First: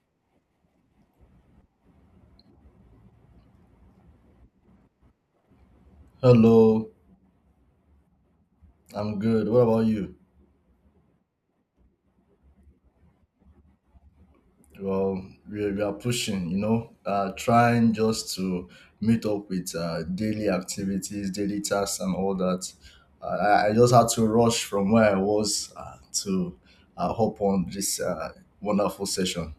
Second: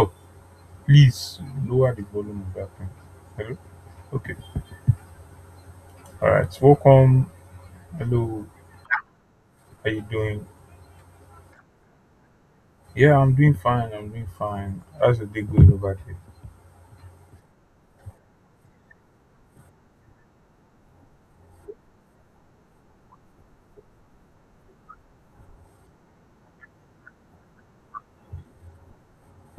Oh, please lower the volume of that thing. Hello? Okay. All right. Hello, Welcome. Hello. I'm good. What about How you you? doing? Yeah, I'm doing fine. I'm doing fine. How's Well, the day we, going we are over there? pushing, trying just to meet up with daily activities, daily tasks, and all that. I just had to rush from where I was to hop on this wonderful session.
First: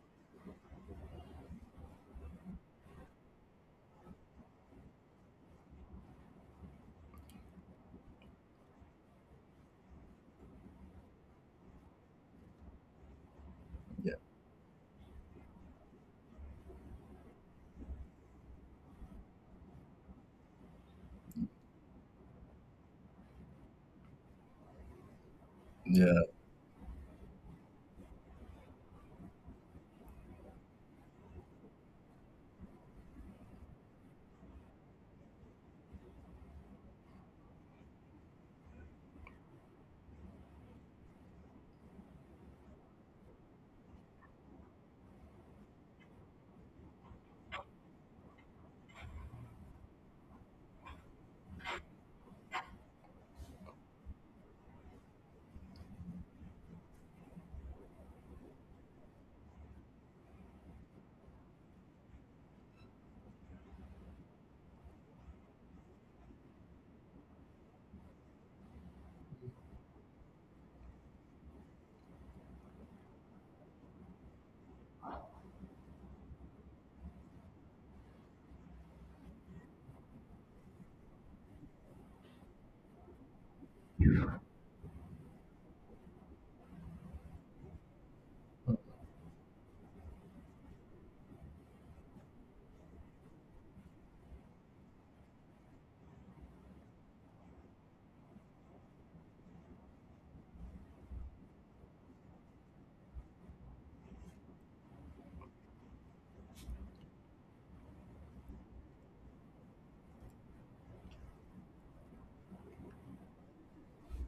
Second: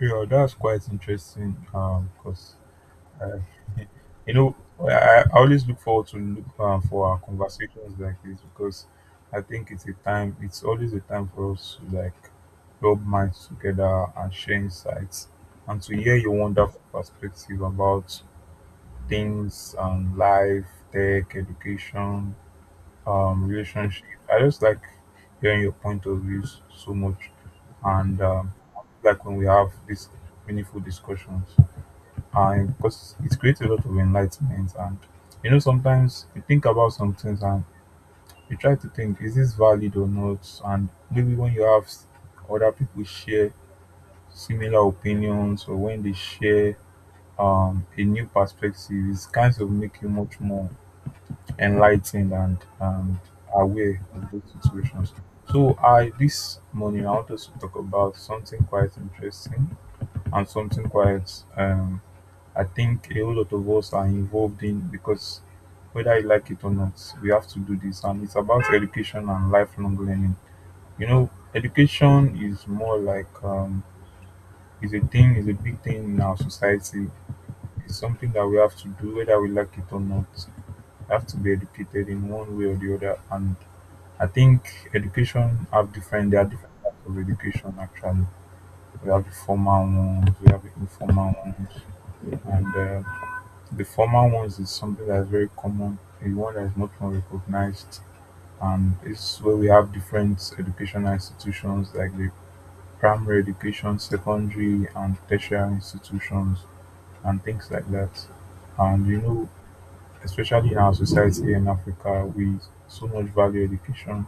Yeah, that's quite interesting. Because uh, you know, I always look forward to look for our conversations like this because I think it's a time. It's always a time for us to like rub minds together Yeah, and share insights and to hear your wonderful perspective about things on life, tech, education, relationship. I just like hearing your point of yeah, views so much, and like when we have these meaningful discussions, and because it creates a lot of enlightenment. And you know, sometimes you think about some things and you try to think, is this valid or not? And maybe when you have other people share similar opinions or when they share a new perspective, it kind of make you much more enlightened and aware of those situations. So I this morning I want us to talk about something quite interesting and something quite um I think a whole lot of us are involved in because whether you like it or not, we have to do this, and it's about education and lifelong learning. You know, education is more like is a big thing in our society. It's something that we have to do whether we like it or not. We have to be educated in one way or the other, and I think education have different there are different types of education actually. We have the formal ones, we have the informal ones, and the formal ones is something that's very common, the one that is much more recognized, and it's where we have different educational institutions like the primary education, secondary, and tertiary institutions, and things like that. And you know, especially in our society in Africa, we so much value education.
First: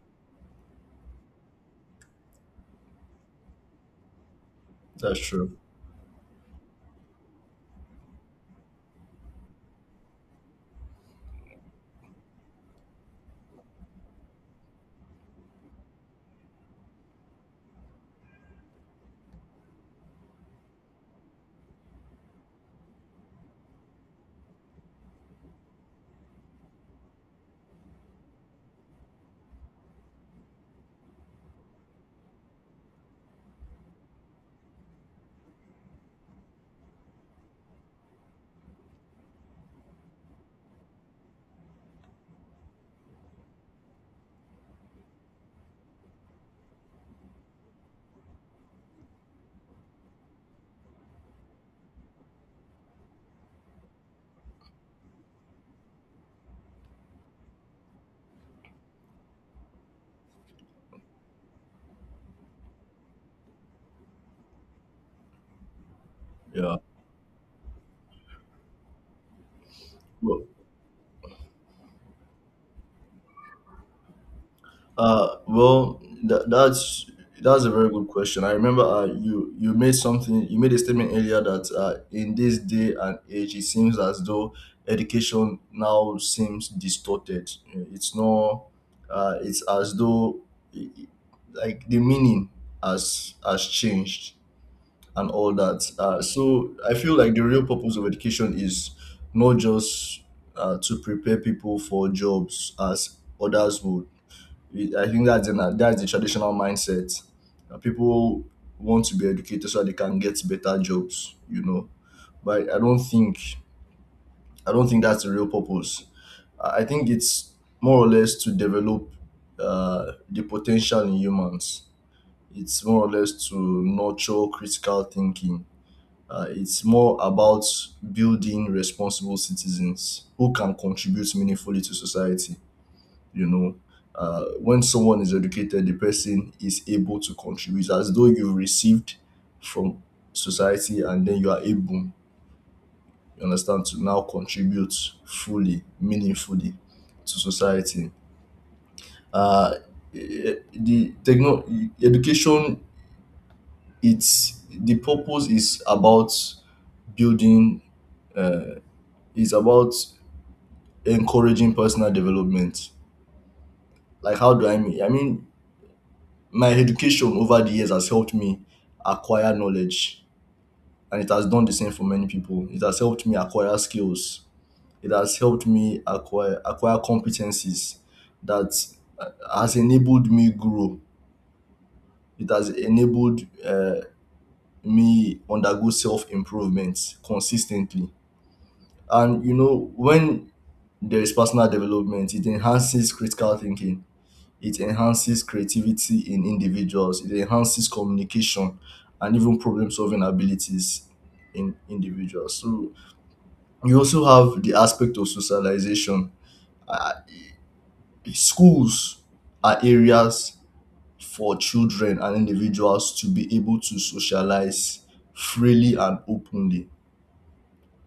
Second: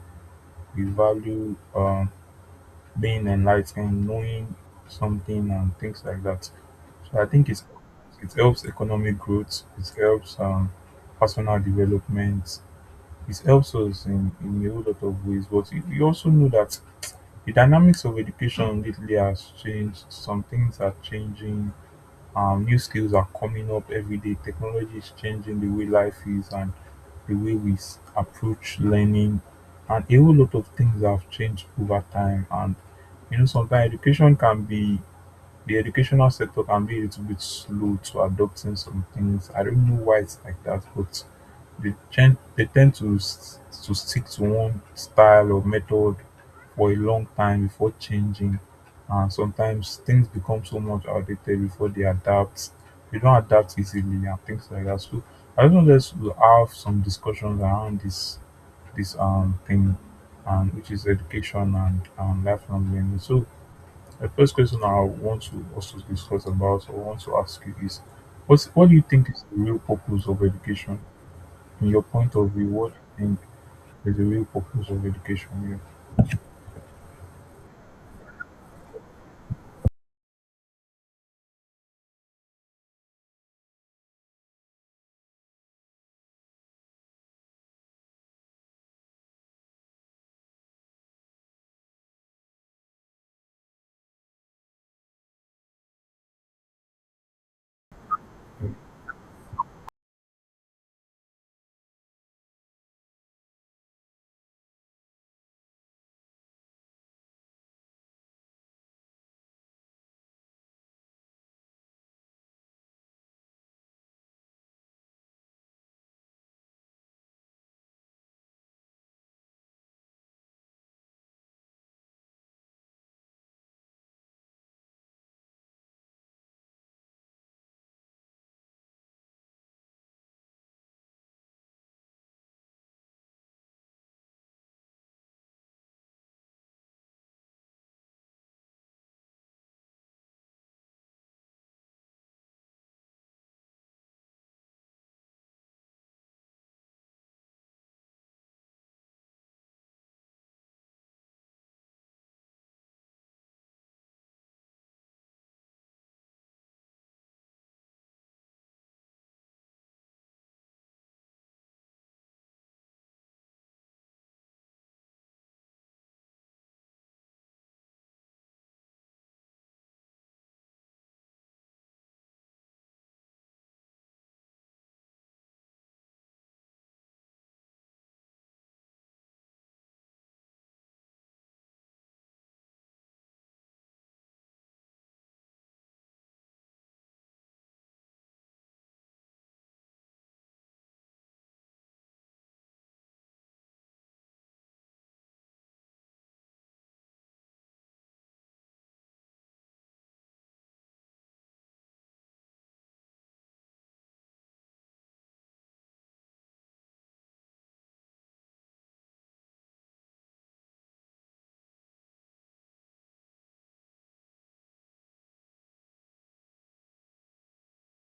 We value being enlightened, knowing that's something true. and things like that. So I think it helps economic growth, it helps personal development, it helps us in a whole lot of ways. But you also know that the dynamics of education lately has changed. Some things are changing, new skills are coming up every day. Technology is changing the way life is and the way we approach learning, and a whole lot of things have changed over time. And you know, sometimes education can be the educational sector can be a little bit slow to adopting some things. I don't know why it's like that, but they tend to stick to one style or method for a long time before changing. And sometimes things become so much outdated before they adapt. They don't adapt easily and things like that. So I just wanted us to have some discussions around this thing, and which is education and lifelong learning. So the first question I want to also discuss Yeah. about or want to ask you is, what do you think is the real purpose of Well, education? In your point of view, what do you think is the real purpose of Uh, education here? well, tha that's that's a very good question. I remember you made a statement earlier that in this day and age, it seems as though education now seems distorted. It's not. It's as though like the meaning has changed and all that. So I feel like the real purpose of education is not just to prepare people for jobs as others would I think that's the traditional mindset. People want to be educated so that they can get better jobs. But I don't think that's the real purpose. I think it's more or less to develop the potential in humans. It's more or less to nurture critical thinking. It's more about building responsible citizens who can contribute meaningfully to society. you know when someone is educated, the person is able to contribute. It's as though you've received from society, and then you are able, you understand, to now contribute fully, meaningfully to society. Uh, eh, the techno Education, it's the purpose is about building, is about encouraging personal development. Like how do i mean i mean my education over the years has helped me acquire knowledge, and it has done the same for many people. It has helped me acquire skills. It has helped me acquire competencies that uh, has enabled me grow. It has enabled me undergo self improvement consistently. And you know, when there is personal development, it enhances critical thinking. It enhances creativity in individuals, it enhances communication, and even problem solving abilities in individuals. So you also have the aspect of socialization. Uh, schools are areas for children and individuals to be able to socialize freely and openly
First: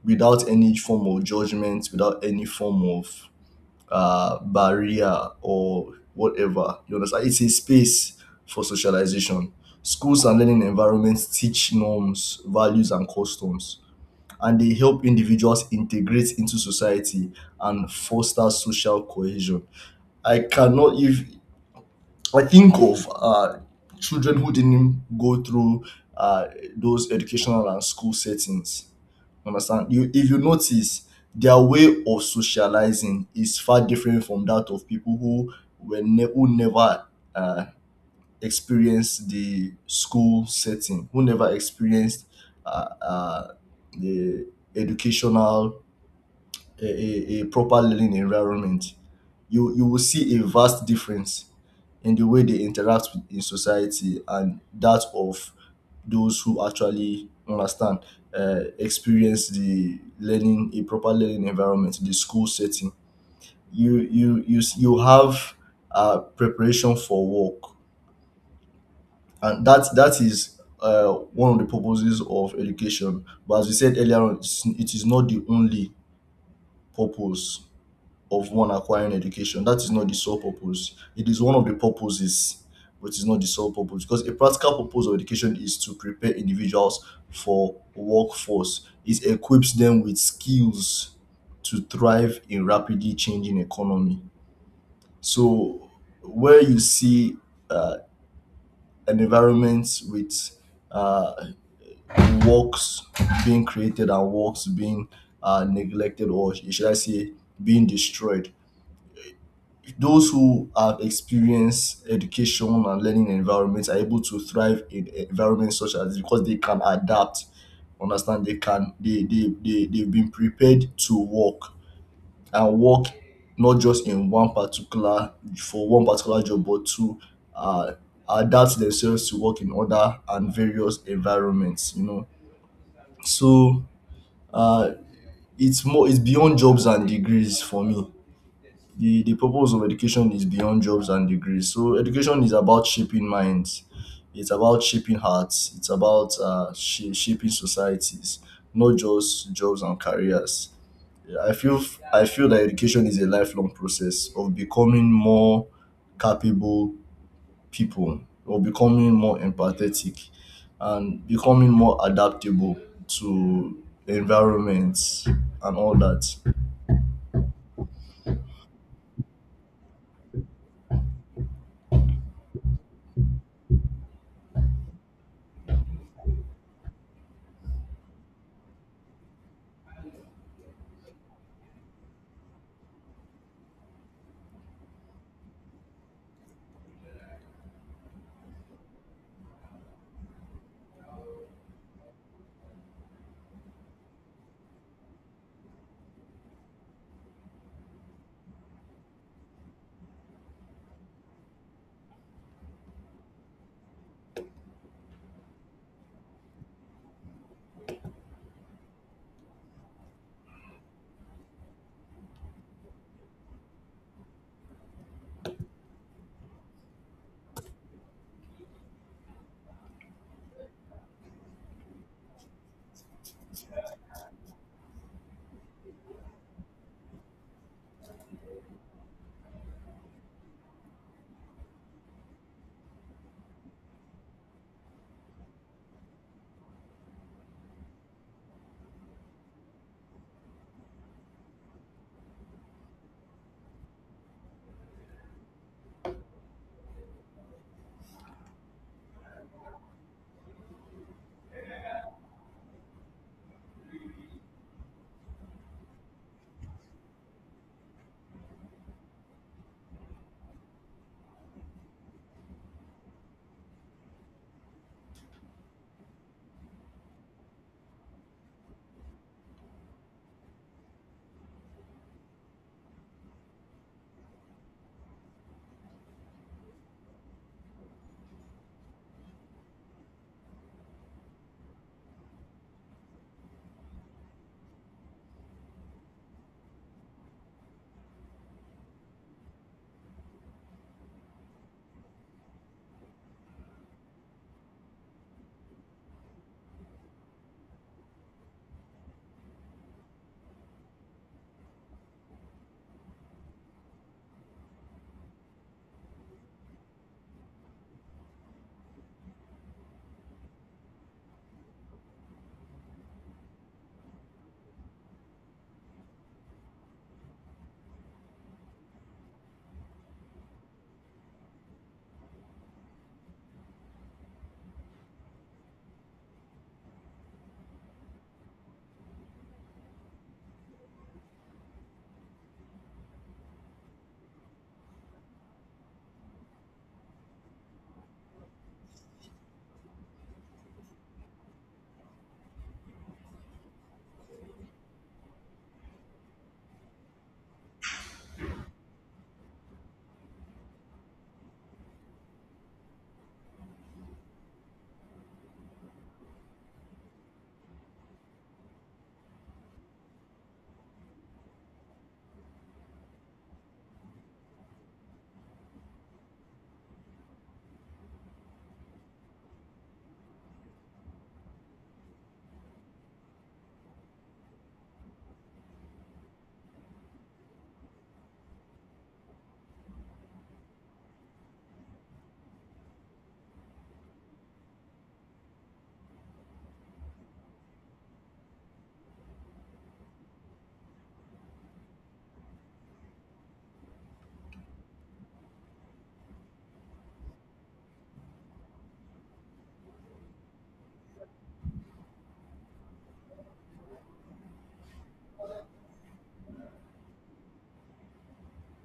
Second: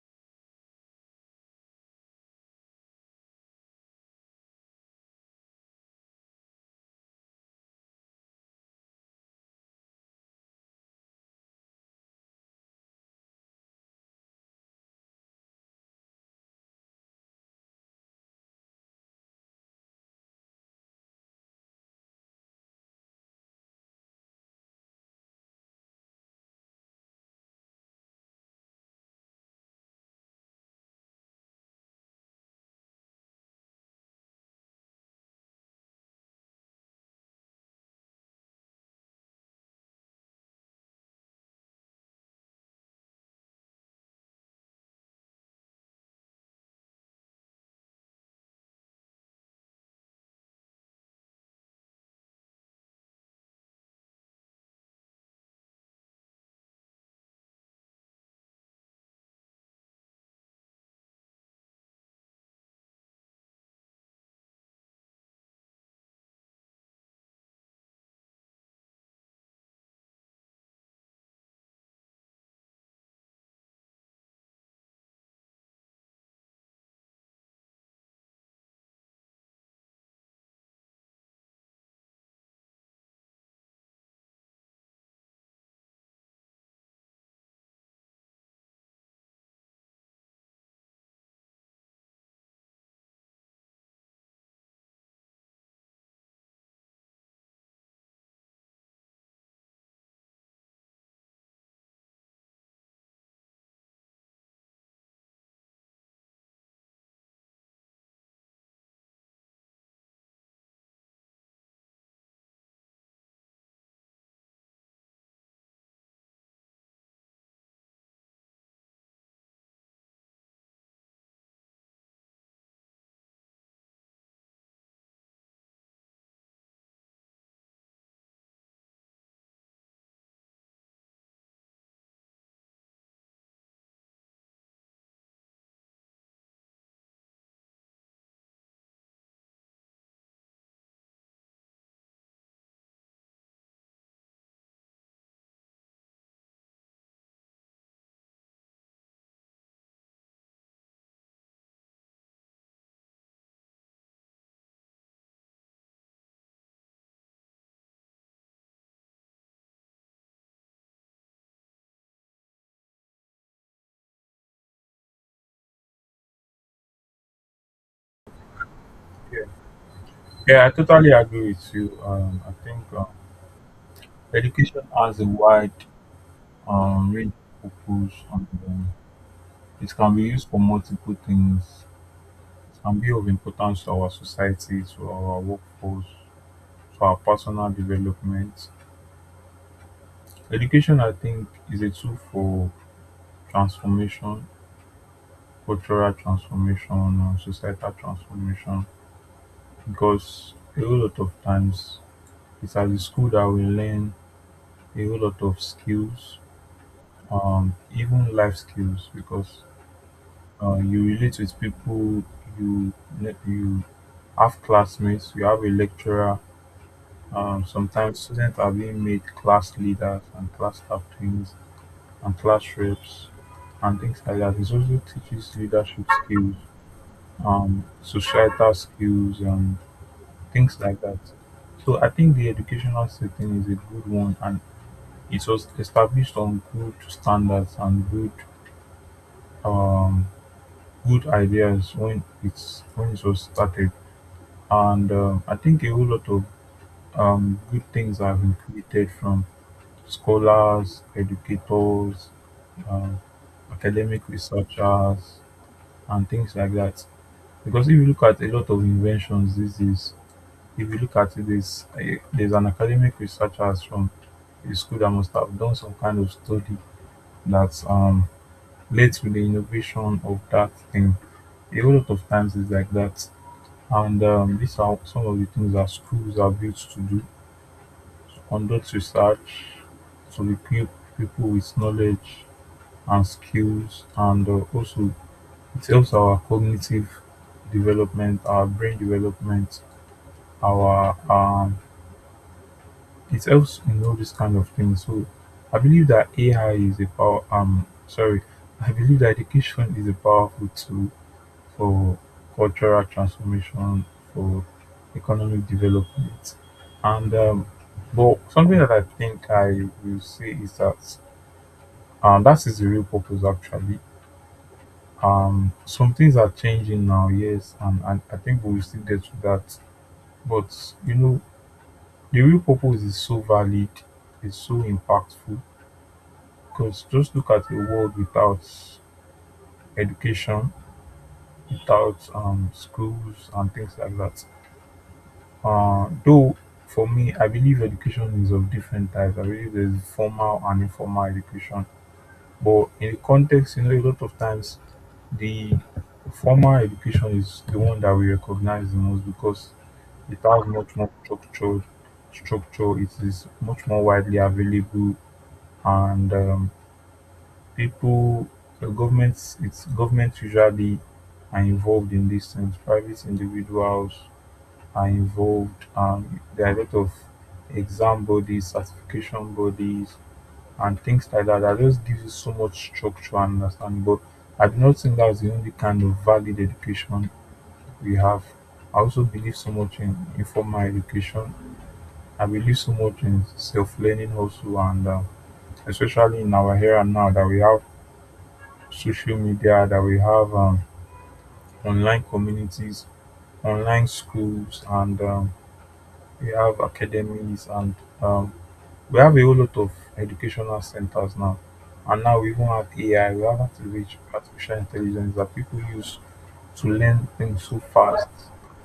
without any form of judgment, without any form of barrier or whatever. You understand? It's a space for socialization. Schools and learning environments teach norms, values, and customs, and they help individuals integrate into society and foster social cohesion. I cannot, if I think of children who didn't go through uh, those educational and school settings, understand, you, if you notice, their way of socializing is far different from that of people who who never uh, experienced the school setting, who never experienced uh, uh, the educational, a proper learning environment. You will see a vast difference in the way they interact with, in society, and that of those who actually understand, experience the learning, a proper learning environment, the school setting. You have preparation for work, and that is one of the purposes of education. But as we said earlier on, it is not the only purpose of one acquiring education. That is not the sole purpose. It is one of the purposes, but it's not the sole purpose. Because a practical purpose of education is to prepare individuals for workforce. It equips them with skills to thrive in rapidly changing economy. So where you see uh, an environment with uh, works being created and works being neglected, or should I say being destroyed. Those who have experienced education and learning environments are able to thrive in environments such as, because they can adapt, understand, they can they they've been prepared to work and work, not just in one particular, for one particular job, but to uh, adapt themselves to work in other and various environments, you know. So uh it's beyond jobs and degrees for me. The purpose of education is beyond jobs and degrees. So education is about shaping minds, it's about shaping hearts, it's about shaping societies, not just jobs and careers. I feel i feel that education is a lifelong process of becoming more capable people, or becoming more empathetic, and becoming more adaptable to environments and all that. Yeah, I totally agree with you. I think education has a wide range of purpose, and it can be used for multiple things. It can be of importance to our society, to our workforce, to our personal development. Education, I think, is a tool for transformation, cultural transformation, and societal transformation, because a whole lot of times it's at the school that we learn a whole lot of skills, even life skills, because you relate with people, you you have classmates, you have a lecturer. Sometimes students are being made class leaders and class captains and class reps and things like that. It also teaches leadership skills, societal skills, and things like that. So I think the educational setting is a good one, and it was established on good standards and good, um, good ideas when it was started, and I think a whole lot of good things have been created from scholars, educators, um, academic researchers, and things like that. Because if you look at a lot of inventions these days, if you look at it, there's an academic researcher from a school that must have done some kind of study that led to the innovation of that thing. A whole lot of times it's like that. And these are some of the things that schools are built to do: to conduct research, to equip people with knowledge and skills, and also it helps our cognitive development, our brain development, our it helps in all these kind of things. So I believe that AI is a power. Sorry, I believe that education is a powerful tool for cultural transformation, for economic development. And but something that I think I will say is that that is the real purpose actually. Some things are changing now, yes, and I think we will still get to that. But you know, the real purpose is so valid, it's so impactful because just look at a world without education, without schools and things like that. Though for me, I believe education is of different types. I believe there's formal and informal education. But in the context, you know, a lot of times the formal education is the one that we recognize the most because it has much more structure. Structure, it is much more widely available, and people, the governments, it's governments usually are involved in these things. Private individuals are involved. There are a lot of exam bodies, certification bodies, and things like that that just gives you so much structure and understanding. But I do not think that's the only kind of valid education we have. I also believe so much in informal education. I believe so much in self learning also, and especially in our era now that we have social media, that we have, online communities, online schools, and we have academies and um, we have a whole lot of educational centers now, and now we even have ai, we have artificial intelligence that people use to learn things so fast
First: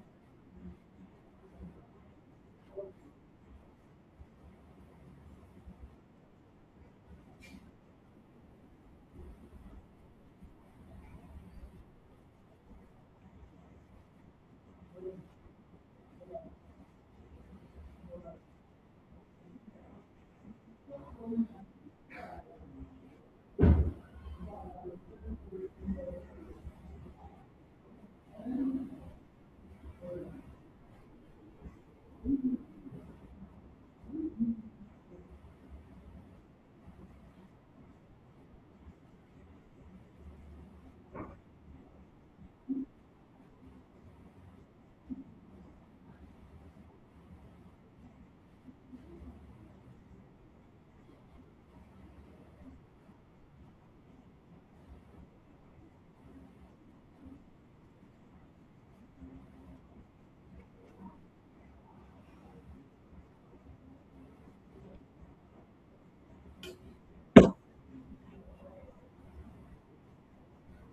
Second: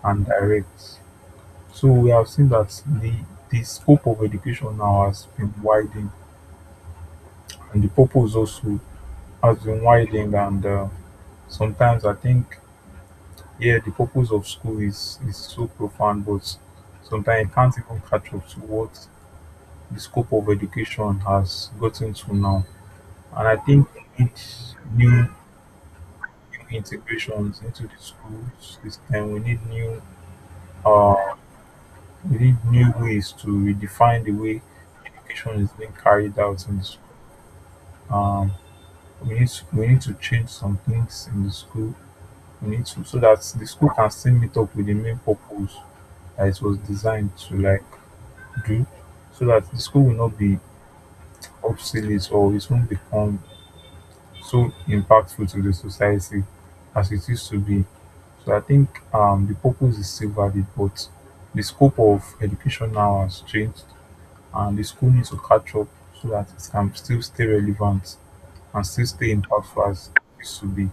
and direct. So we have seen that the the scope of education now has been widened, and the purpose also has been widened, and sometimes I think, yeah, the purpose of school is so profound, but sometimes it can't even catch up to what the scope of education has gotten to now. And I think we need new, new integrations into the school system. We need new, uh, we need new ways to redefine the way education is being carried out in the school. Um, we need to change some things in the school. We need to, so that the school can still meet up with the main purpose that it was designed to like do, so that the school will not be obsolete or it won't become so impactful to the society as it used to be. So I think, the purpose is still valid, but the scope of education now has changed, and the school needs to catch up so that it can still stay relevant and still stay impactful as it used to be.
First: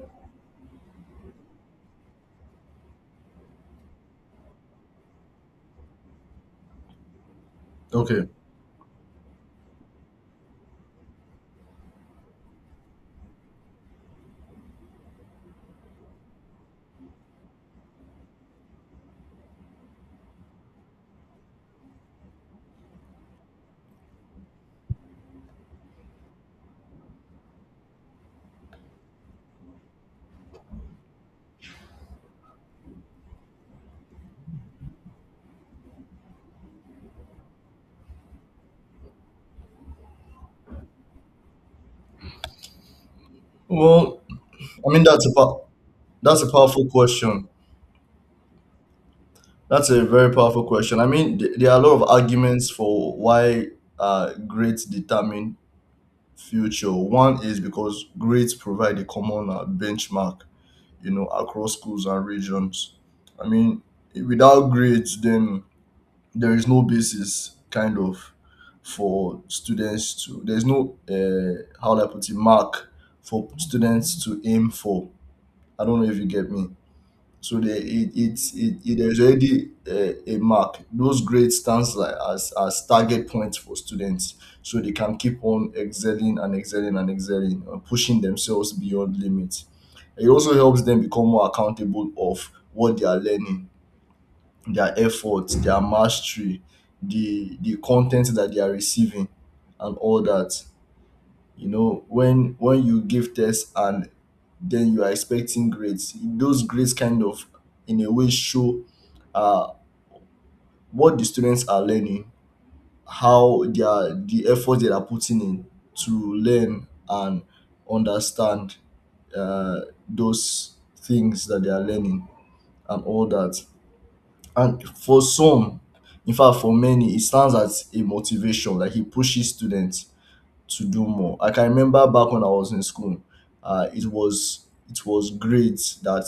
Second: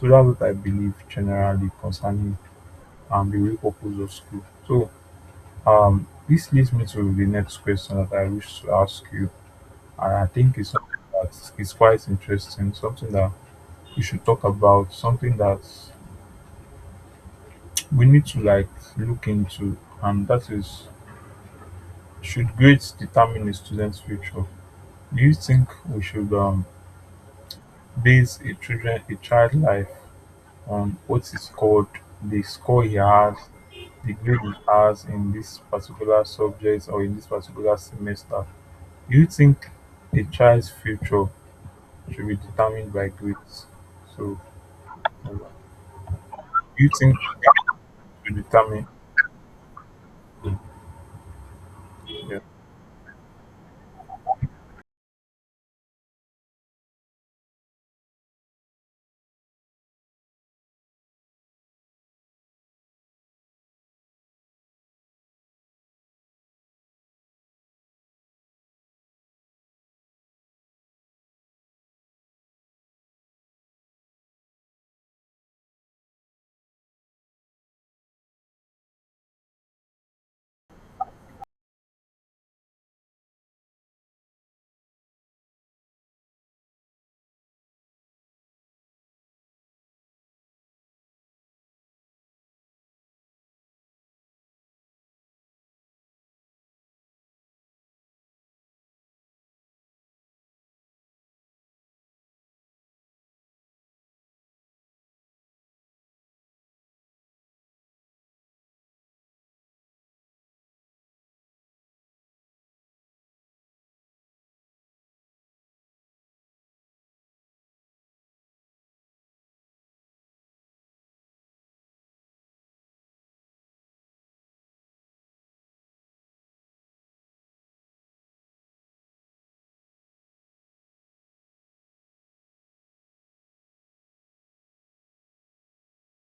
So that's what I believe generally concerning the real purpose of school. So this leads me to the next question that I Okay. wish to ask you, and I think it's something that is quite interesting, something that you should talk about, something that we need to like look into, and that is, should grades determine a student's future? Do you think we should base a child life on what is called the score he has, the grade he has in this particular subject or in this particular semester? Do you think a child's future should be determined by grades? well So, i mean that's um, about that's a do powerful you think question. to determine? That's a very powerful question. I mean, there are a lot of Yeah, arguments for why grades determine future. One is because grades provide a common benchmark, you know, across schools and regions. I mean, without grades, then there is no basis, kind of, for students to. There's no how do I put it, mark for students to aim for. I don't know if you get me. So the, it there's already a mark. Those grades stands like as target points for students, so they can keep on excelling and excelling and excelling, and pushing themselves beyond limits. It also helps them become more accountable of what they are learning, their efforts, their mastery, the content that they are receiving, and all that. You know, when you give tests and then you are expecting grades. Those grades kind of, in a way, show uh, what the students are learning, how they are, the effort they are putting in to learn and understand uh, those things that they are learning and all that. And for some, in fact, for many, it stands as a motivation. Like, it pushes students to do more. Like, I can remember back when I was in school, uh, it was it was grades that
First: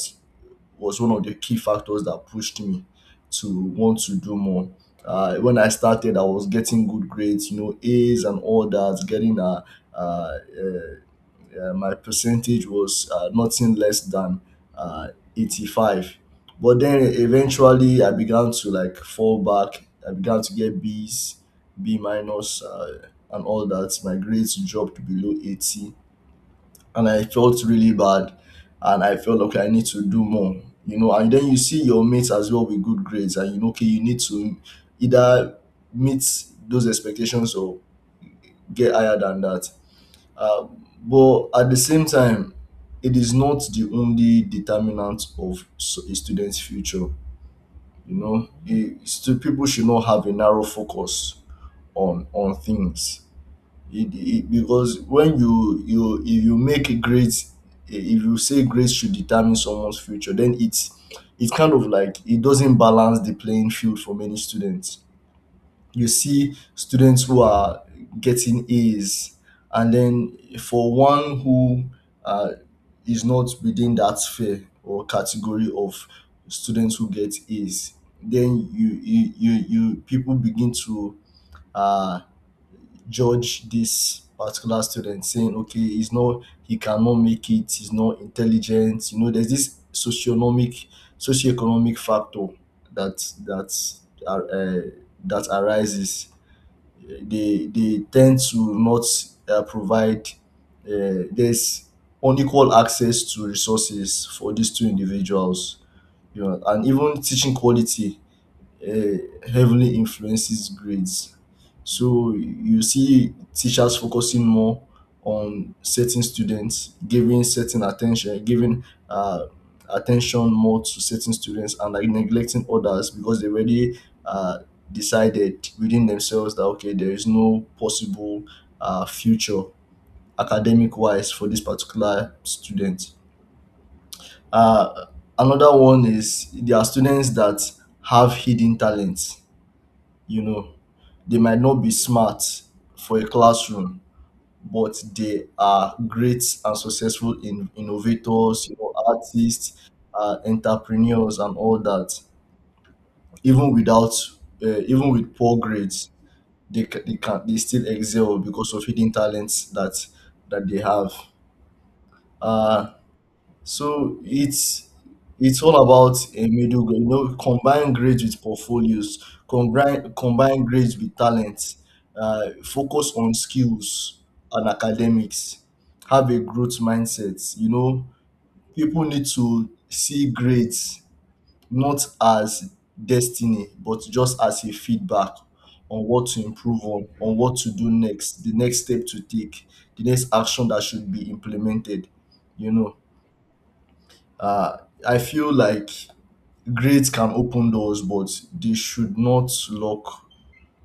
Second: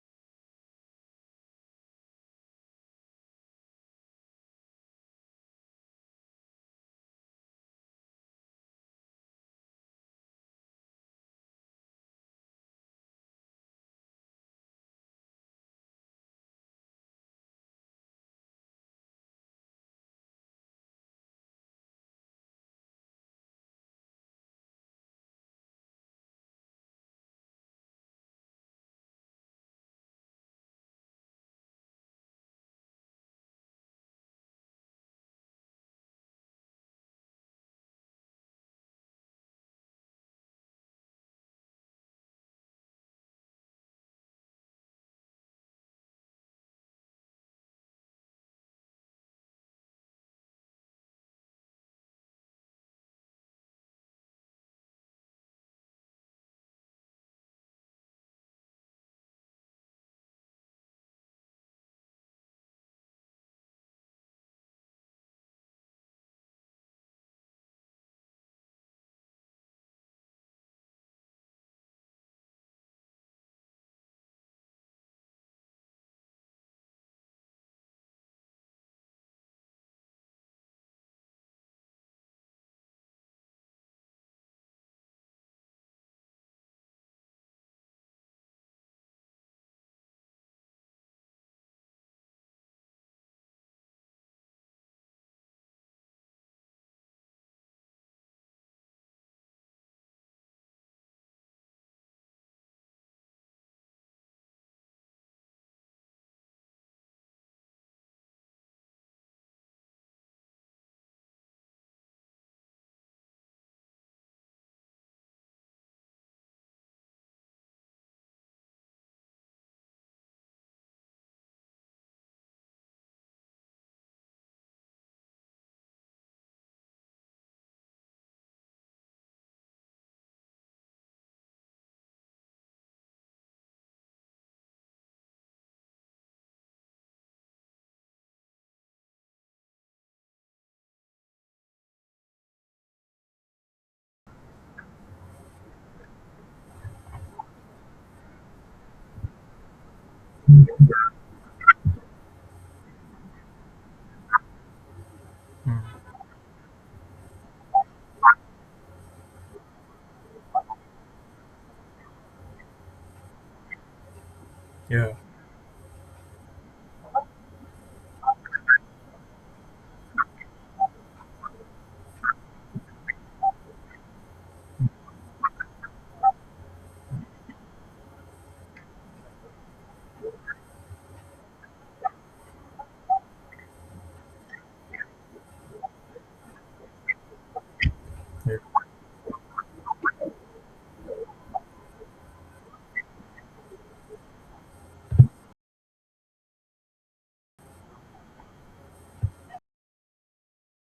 was one of the key factors that pushed me to want to do more. When I started, I was getting good grades, you know, A's and all that. Getting uh, uh, my percentage was nothing less than uh, 85. But then eventually, I began to like fall back. I began to get B's, B minus, and all that. My grades dropped below 80 and I felt really bad. And I felt, okay, I need to do more. And then you see your mates as well with good grades, and you know, okay, you need to either meet those expectations or get higher than that. Uh, but at the same time, it is not the only determinant of a student's future. You know, people should not have a narrow focus on things, because when you, if you say grades should determine someone's future, then it's kind of like it doesn't balance the playing field for many students. You see students who are getting A's, and then for one who uh, is not within that sphere or category of students who get A's, then you people begin to uh judge this particular student, saying, okay, he cannot make it, he's not intelligent. You know, there's this socioeconomic factor that that are uh, that arises. They tend to not provide, there's unequal access to resources for these two individuals, you know. And even teaching quality uh, heavily influences grades. So you see teachers focusing more on certain students, giving certain attention, giving uh, attention more to certain students and like neglecting others, because they already uh, decided within themselves that, okay, there is no possible future academic wise for this particular student. Uh, another one is, there are students that have hidden talents. You know, they might not be smart for a classroom, but they are great and successful in innovators, you know, artists, entrepreneurs, and all that. Even without uh, even with poor grades, they, ca- they can they still excel because of hidden talents that they have. uh So it's yeah, it's all about a middle ground. You know, combine grades with portfolios, combine grades with talents, focus on skills and academics. Have a growth mindset. You know, people need to see grades not as destiny, but just as a feedback on what to improve on what to do next, the yeah. next step to take, the next action that should be implemented. You know. Uh, I feel like grades can open doors, but they should not lock.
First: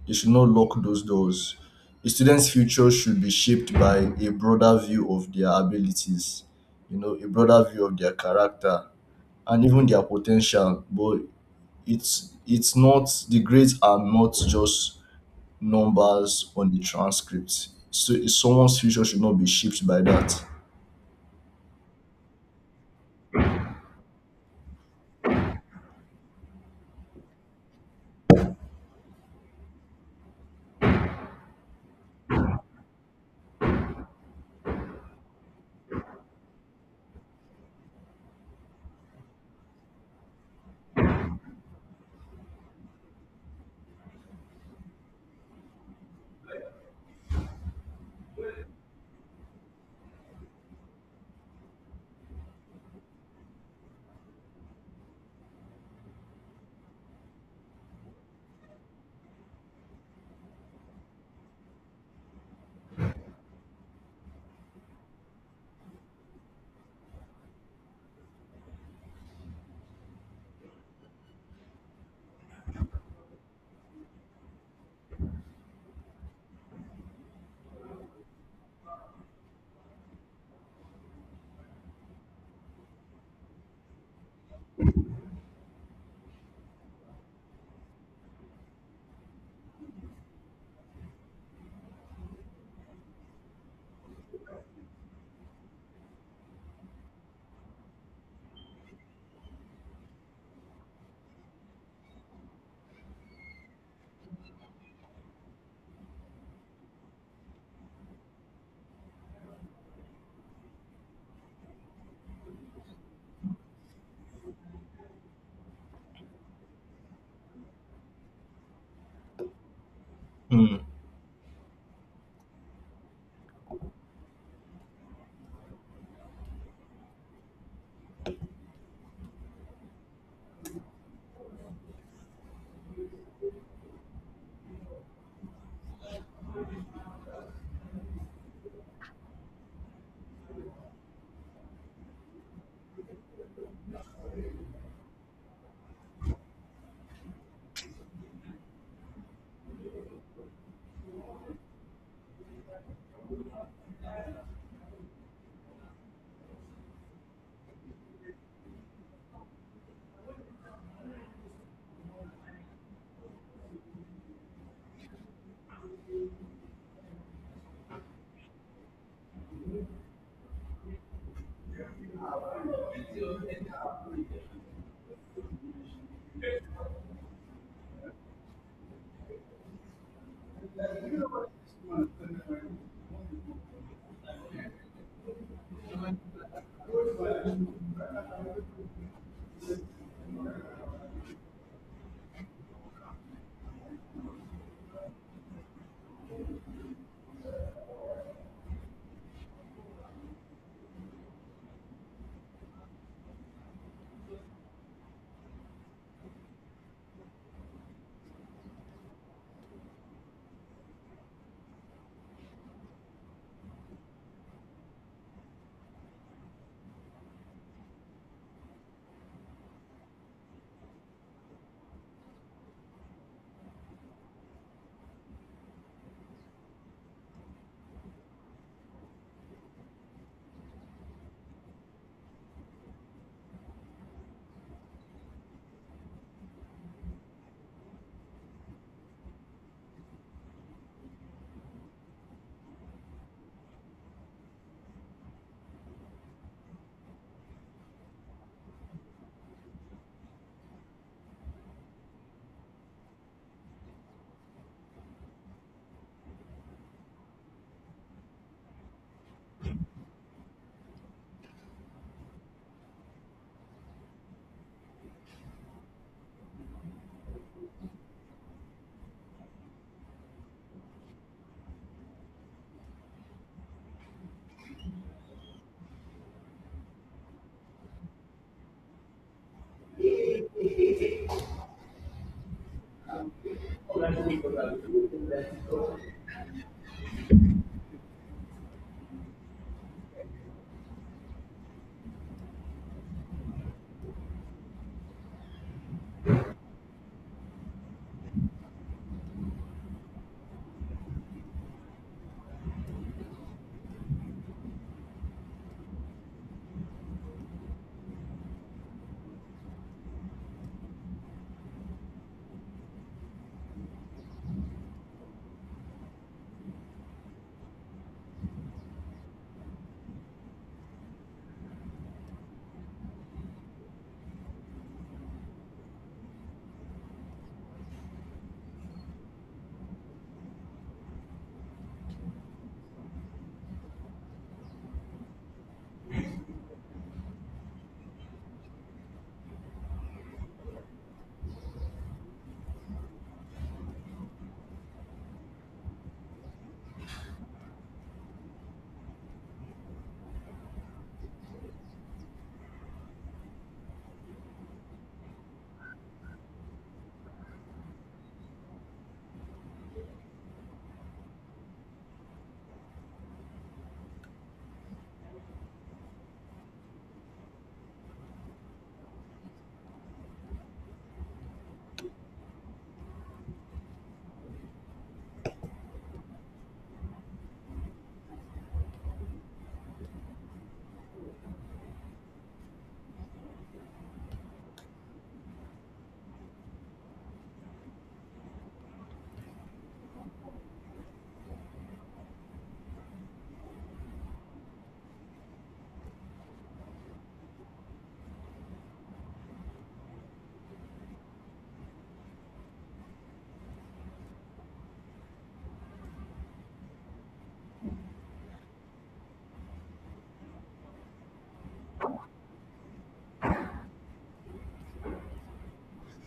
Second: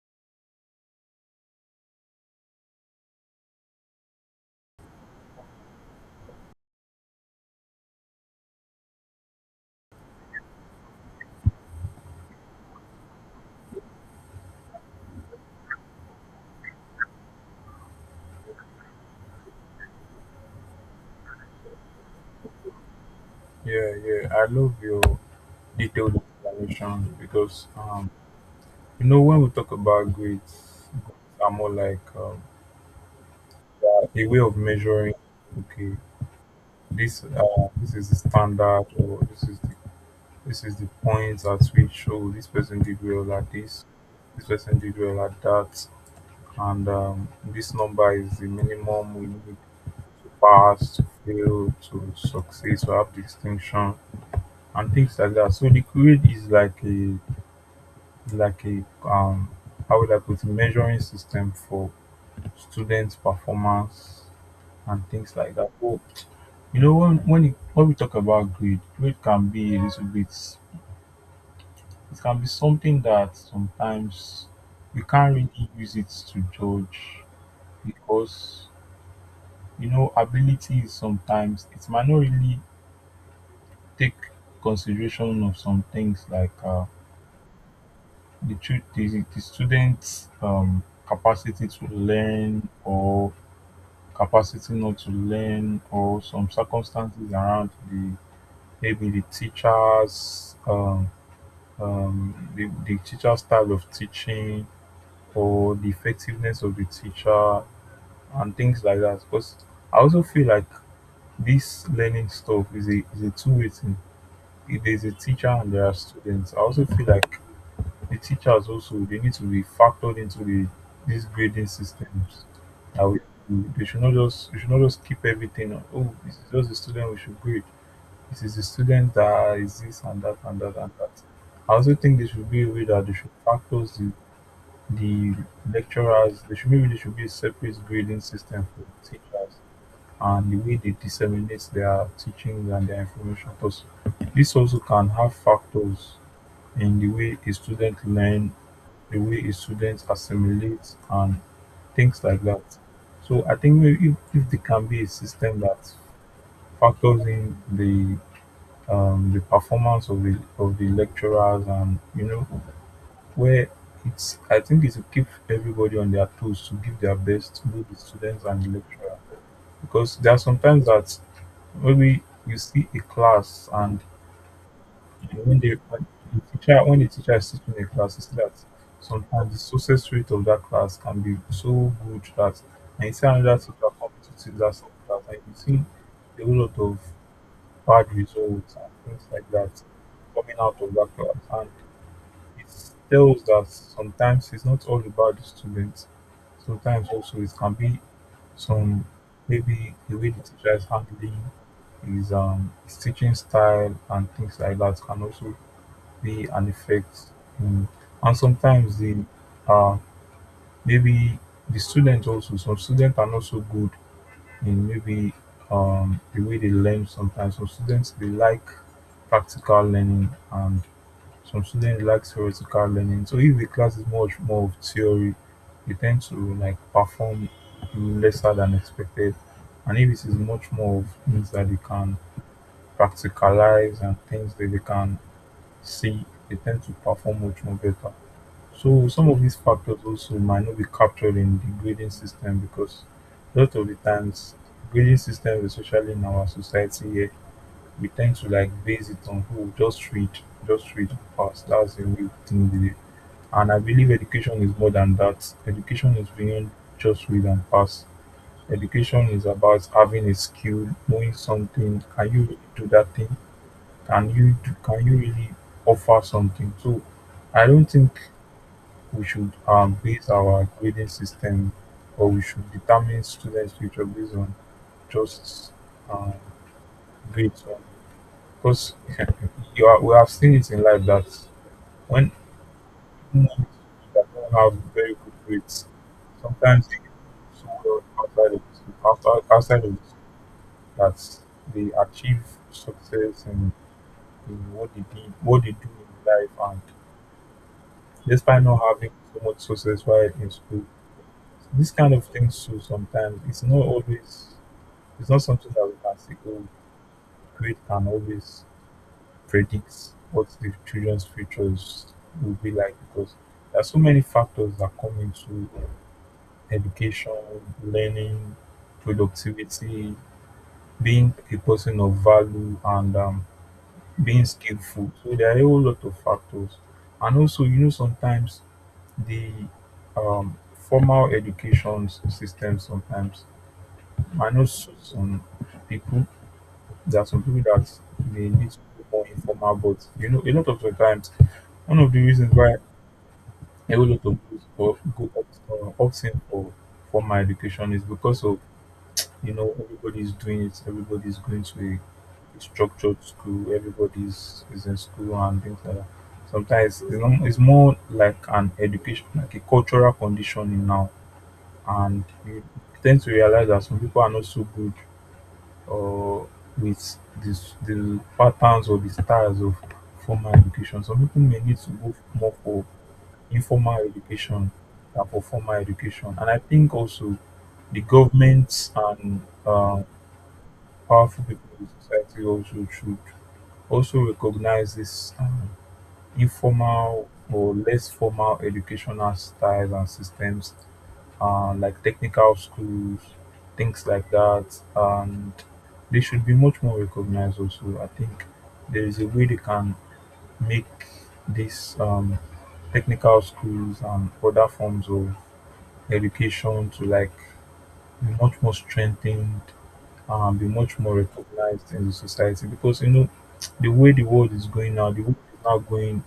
They should not lock those doors. A student's future should be shaped by a broader view of their abilities, you know, a broader view of their character and even their potential. But it's not the grades are not just numbers on the transcript. So someone's future should not be shaped by that. Yeah, yeah. I love your detailed explanation because you know, when we talk about grades, grades are more like a way of measuring. Okay, this is the standard, or this is the point at which, oh, this person did well at this, this person did well at that, and this number is the minimum we need to pass, to fail, to succeed, to have distinction, and things like that. So the grade is like a, like a um how would I put it, measuring system for students' performance and things like that. But when we talk about grade, grade can be a little bit, it can be something that sometimes you can't really use it to judge because you know ability is sometimes it might not really take consideration of some things like the, tru- the students capacity to learn or capacity not to learn or some circumstances around the, maybe the teacher's style of teaching or the effectiveness of the teacher and things like that. Because I also feel like this learning stuff is is a two-way thing. If there's a teacher and there are students, I also feel like the teachers also, they need to be factored into the, Hmm. these grading systems that we, they should not just, we should not just keep everything on, oh, this is just the student we should grade. This is the student that is this and that and that and that. I also think there should be a way that they should factor the lecturers, they should, maybe there should be a separate grading system for teachers and the way they disseminate their teachings and their information. Because this also can have factors in the way a student learn, the way a student assimilates and things like that. So I think maybe if there can be a system that factors in the performance of the lecturers, and you know where it's, I think it's to keep everybody on their toes to give their best, both the students and the lecturer. Because there are sometimes that maybe you see a class, and And when the when when the teacher is teaching a class, is that sometimes the success rate of that class can be so good that, and you see another teacher come to teach that same class and you see a whole lot of bad results and things like that coming out of that class. And it tells that sometimes it's not all about the students. Sometimes also it can be some, maybe the way the teacher is handling his teaching style and things like that can also be an effect. Mm. And sometimes the uh, maybe the student also, some students are not so good in maybe, the way they learn. Sometimes some students they like practical learning, and some students like theoretical learning. So if the class is much more of theory, they tend to like perform lesser than expected. And if it is much more of things that they can practicalize and things that they can see, they tend to perform much more better. So some of these factors also might not be captured in the grading system, because a lot of the times grading system, especially in our society here, we tend to like base it on who just read and pass. That's the way we think with it. And I believe education is more than that. Education is beyond just read and pass. Education is about having a skill, knowing something. Can you really do that thing? Can you really offer something? So I don't think we should base our grading system, or we should determine students' future based on just, um, grades. Because you are, we have seen it in life that when, even, students that don't have very good grades, sometimes they do so well outside of the school, outside of the school, that they achieve success in what they did, what they do in life, and despite not having so much success while in school. This kind of thing, so sometimes it's not always, it's not something that we can say, oh, grade can always predict what the children's futures will be like, because there are so many factors that come into education, learning, productivity, being a person of value, and being skillful. So there are a whole lot of factors. And also, you know, sometimes the, um, formal education systems sometimes, I know some people. There are some people that they need to be more informal. But you know, a lot of the times, one of the reasons why a whole lot of people opt in for formal education is because of, you know, everybody's doing it, everybody's going to a structured school, everybody's is in school and things like that. Sometimes it's not, it's more like an education, like a cultural conditioning now, and you tend to realize that some people are not so good, or with this, the patterns or the styles of formal education. Some people may need to go more for informal education than for formal education. And I think also the governments and powerful people in society also should also recognize this. Informal or less formal educational styles and systems, like technical schools, things like that. And they should be much more recognized also. I think there is a way they can make these technical schools and other forms of education to like be much more strengthened and be much more recognized in the society. Because you know, the way the world is going now, the world is now going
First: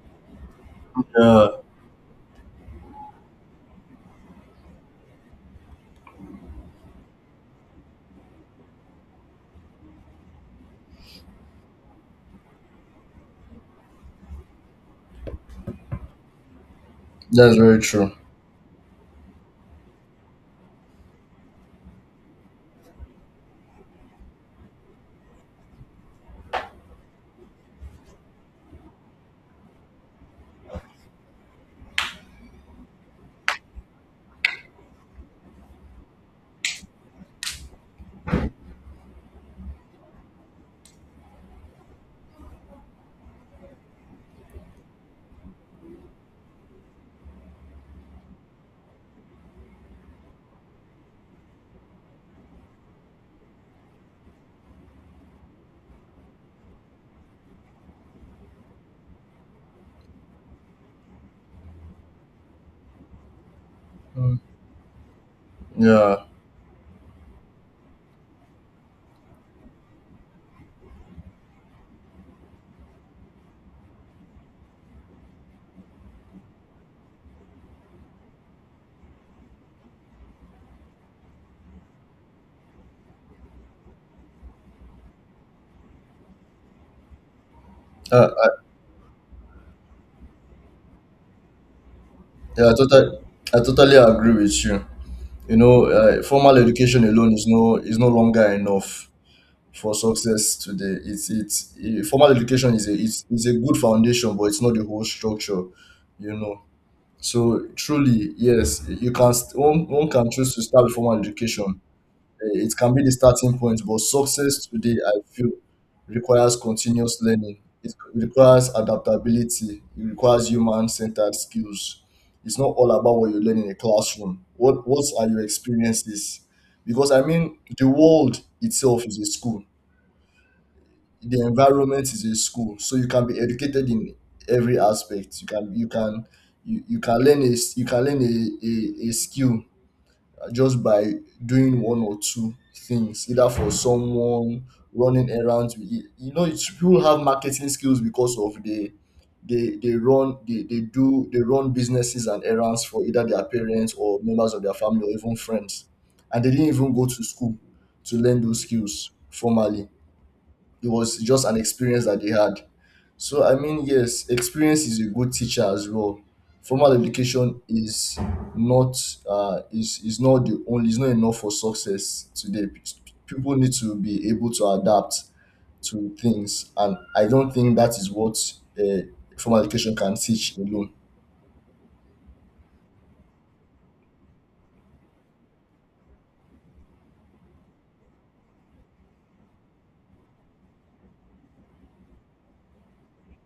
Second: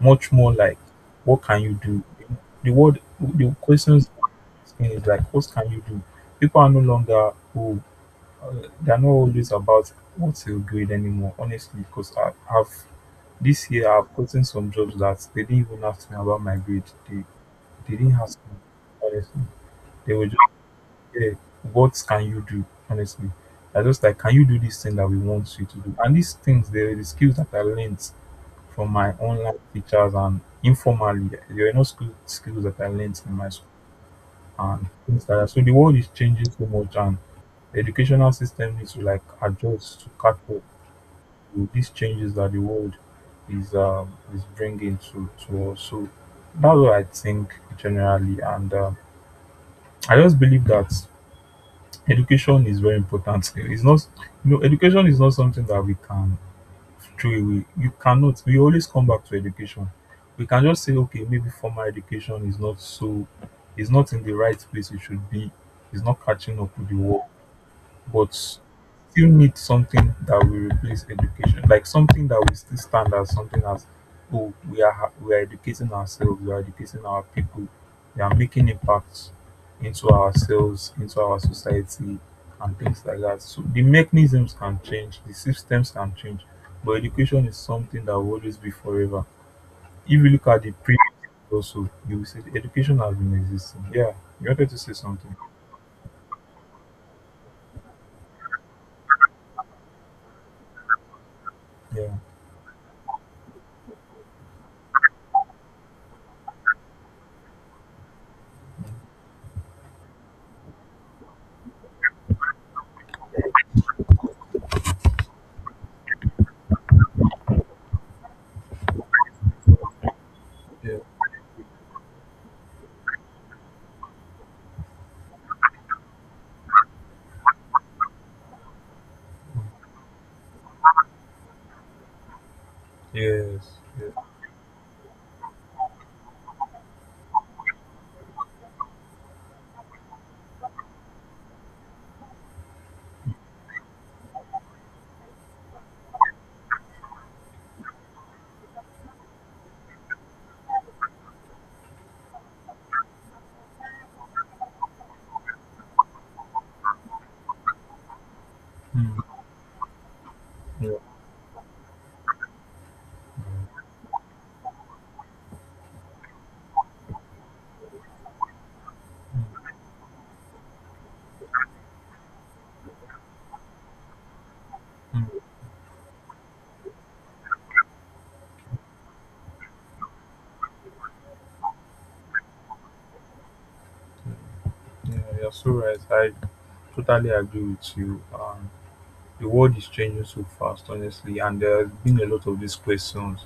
much more like, what Yeah, can you do? The word, the questions is like, what can you do? People are no longer, oh, uh, they're not always about what's your grade anymore, honestly, because I have, this year I've gotten some jobs that they didn't even ask me about my grade. They, that's very they true. didn't ask me, honestly. They were just there. What can you do, honestly? I just like, can you do this thing that we want you to do? And these things, they're the skills that I learned from my online teachers, and informally there were no school skills that I learned in my school and things like that. So the world is changing so much, and the educational system needs to like adjust to catch up with these changes that the world is bringing to us. So that's what I think generally. And I just believe that education is very important. It's not, you know, education is not something that we can throw away. You cannot. We always come back to education. We can just say, okay, maybe formal education is not so, is not in the Mm. right place it should be, it's Yeah. not catching up with the world, but still need something that will replace education, like something that will still stand as something, as, oh, we are we are educating ourselves, we are educating our people, we are making impacts into ourselves, into our society, and things like that. So the mechanisms can change, the systems can change, but education is something that Uh, will always be forever. If you look at the pre also, you will say the Yeah, education has been I existing. totally Yeah, agree you with wanted to you. say something. You know, formal education alone is no longer enough for success today. Yeah. Formal education is it's a good foundation, but it's not the whole structure. You know, so truly, yes, you can st- one, one can choose to start with formal education. It can be the starting point, but success today, I feel, requires continuous learning. It requires adaptability. It requires Yeah. human-centered skills. It's not all about what you learn in a classroom. What are your experiences? Because I mean, the world itself is a school. The environment is a school, so you can be Yes. educated in Yeah. every aspect. You can learn a skill just by doing one or two things, either for someone running errands. You know, it's people have marketing skills because of the they run they do they run businesses and errands for either their parents or members of their family or even friends. And they didn't even go to school to learn those skills Hmm. formally. It Yeah. was just an experience that they had. So I mean, Mm, yes, experience is a good teacher as well. Formal education is not, mm, is not the only, is not enough for success today. People need to be able to mm. adapt Mm, to things, and I don't think that is what uh, formal education can teach alone. mm. Yeah, you're so right. I totally agree with you. The world is changing so fast, honestly, and there's been a lot of these questions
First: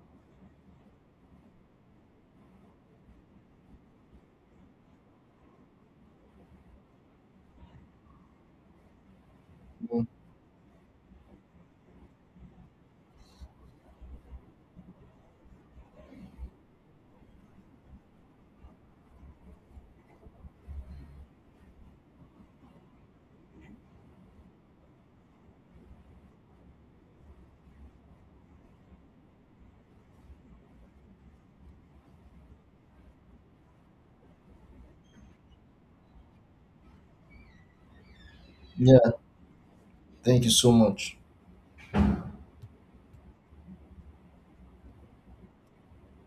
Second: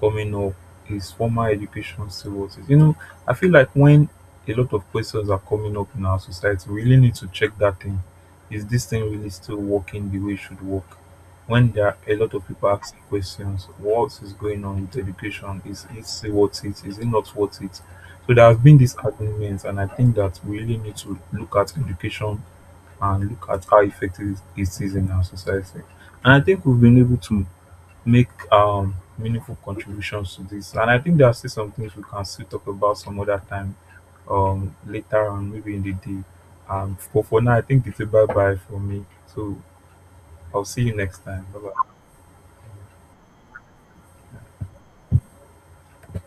coming up. Is formal education still what is? You know, I feel like when a lot of questions are coming up in our society, we really need to check that thing. Is this thing really still working the way it should work? When there are a lot of people asking questions, what is going on with education? Is it still worth it? Is it not worth it? So there has been these arguments, and I think that we really need to look at education and look at how effective it is in our society. And I think we've been able to make meaningful contributions to this. And I think there are still some things we can still talk about some other time, later on, maybe in the day. But for now, I think it's a bye bye for me. Yeah, So thank you I'll so see you much. next time. Bye bye.